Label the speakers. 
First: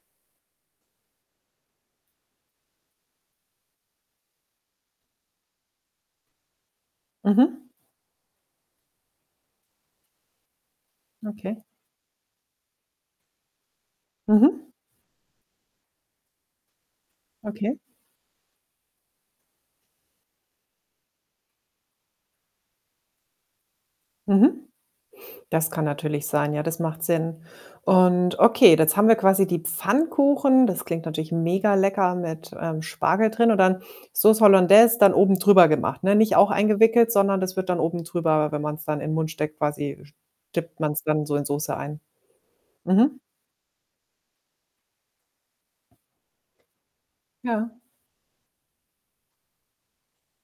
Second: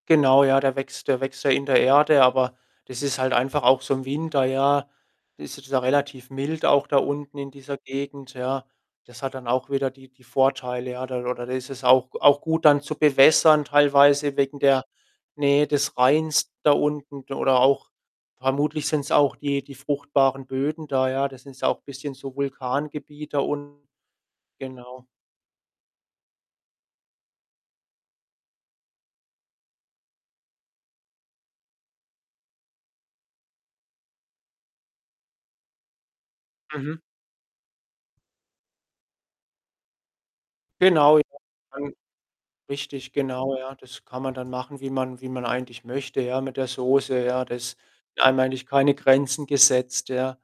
Speaker 1: Genau, ja, der wächst der wächst ja in der Erde, aber das ist halt einfach auch so im Winter, ja, ist es ja relativ mild auch da unten in
Speaker 2: Mhm.
Speaker 1: dieser Gegend, ja. Das hat dann auch wieder die die Vorteile, ja. Da oder
Speaker 2: Okay.
Speaker 1: ist es auch auch gut dann zu bewässern teilweise wegen
Speaker 2: Mhm.
Speaker 1: der Nähe des Rheins da unten d oder
Speaker 2: Okay.
Speaker 1: auch vermutlich sind's auch die die fruchtbaren Böden da, ja. Das sind's auch bisschen so Vulkangebiet da unten.
Speaker 2: Mhm.
Speaker 1: Genau.
Speaker 2: Das kann natürlich sein, ja, das macht Sinn und okay, jetzt haben wir quasi die Pfannkuchen. Das klingt natürlich mega lecker mit, ähm, Spargel drin und dann Sauce Hollandaise dann oben drüber gemacht, ne? Nicht auch
Speaker 1: Mhm.
Speaker 2: eingewickelt, sondern das wird dann oben drüber wenn man's dann in 'n Mund steckt, quasi st dippt man's
Speaker 1: Genau, ja.
Speaker 2: dann so in Sauce
Speaker 1: An
Speaker 2: ein.
Speaker 1: richtig,
Speaker 2: Mhm.
Speaker 1: genau, ja. Das kann man dann machen, wie man wie man eigentlich möchte, ja, mit der Soße, ja. Da ist
Speaker 2: Ja.
Speaker 1: einem eigentlich keine Grenzen gesetzt, ja.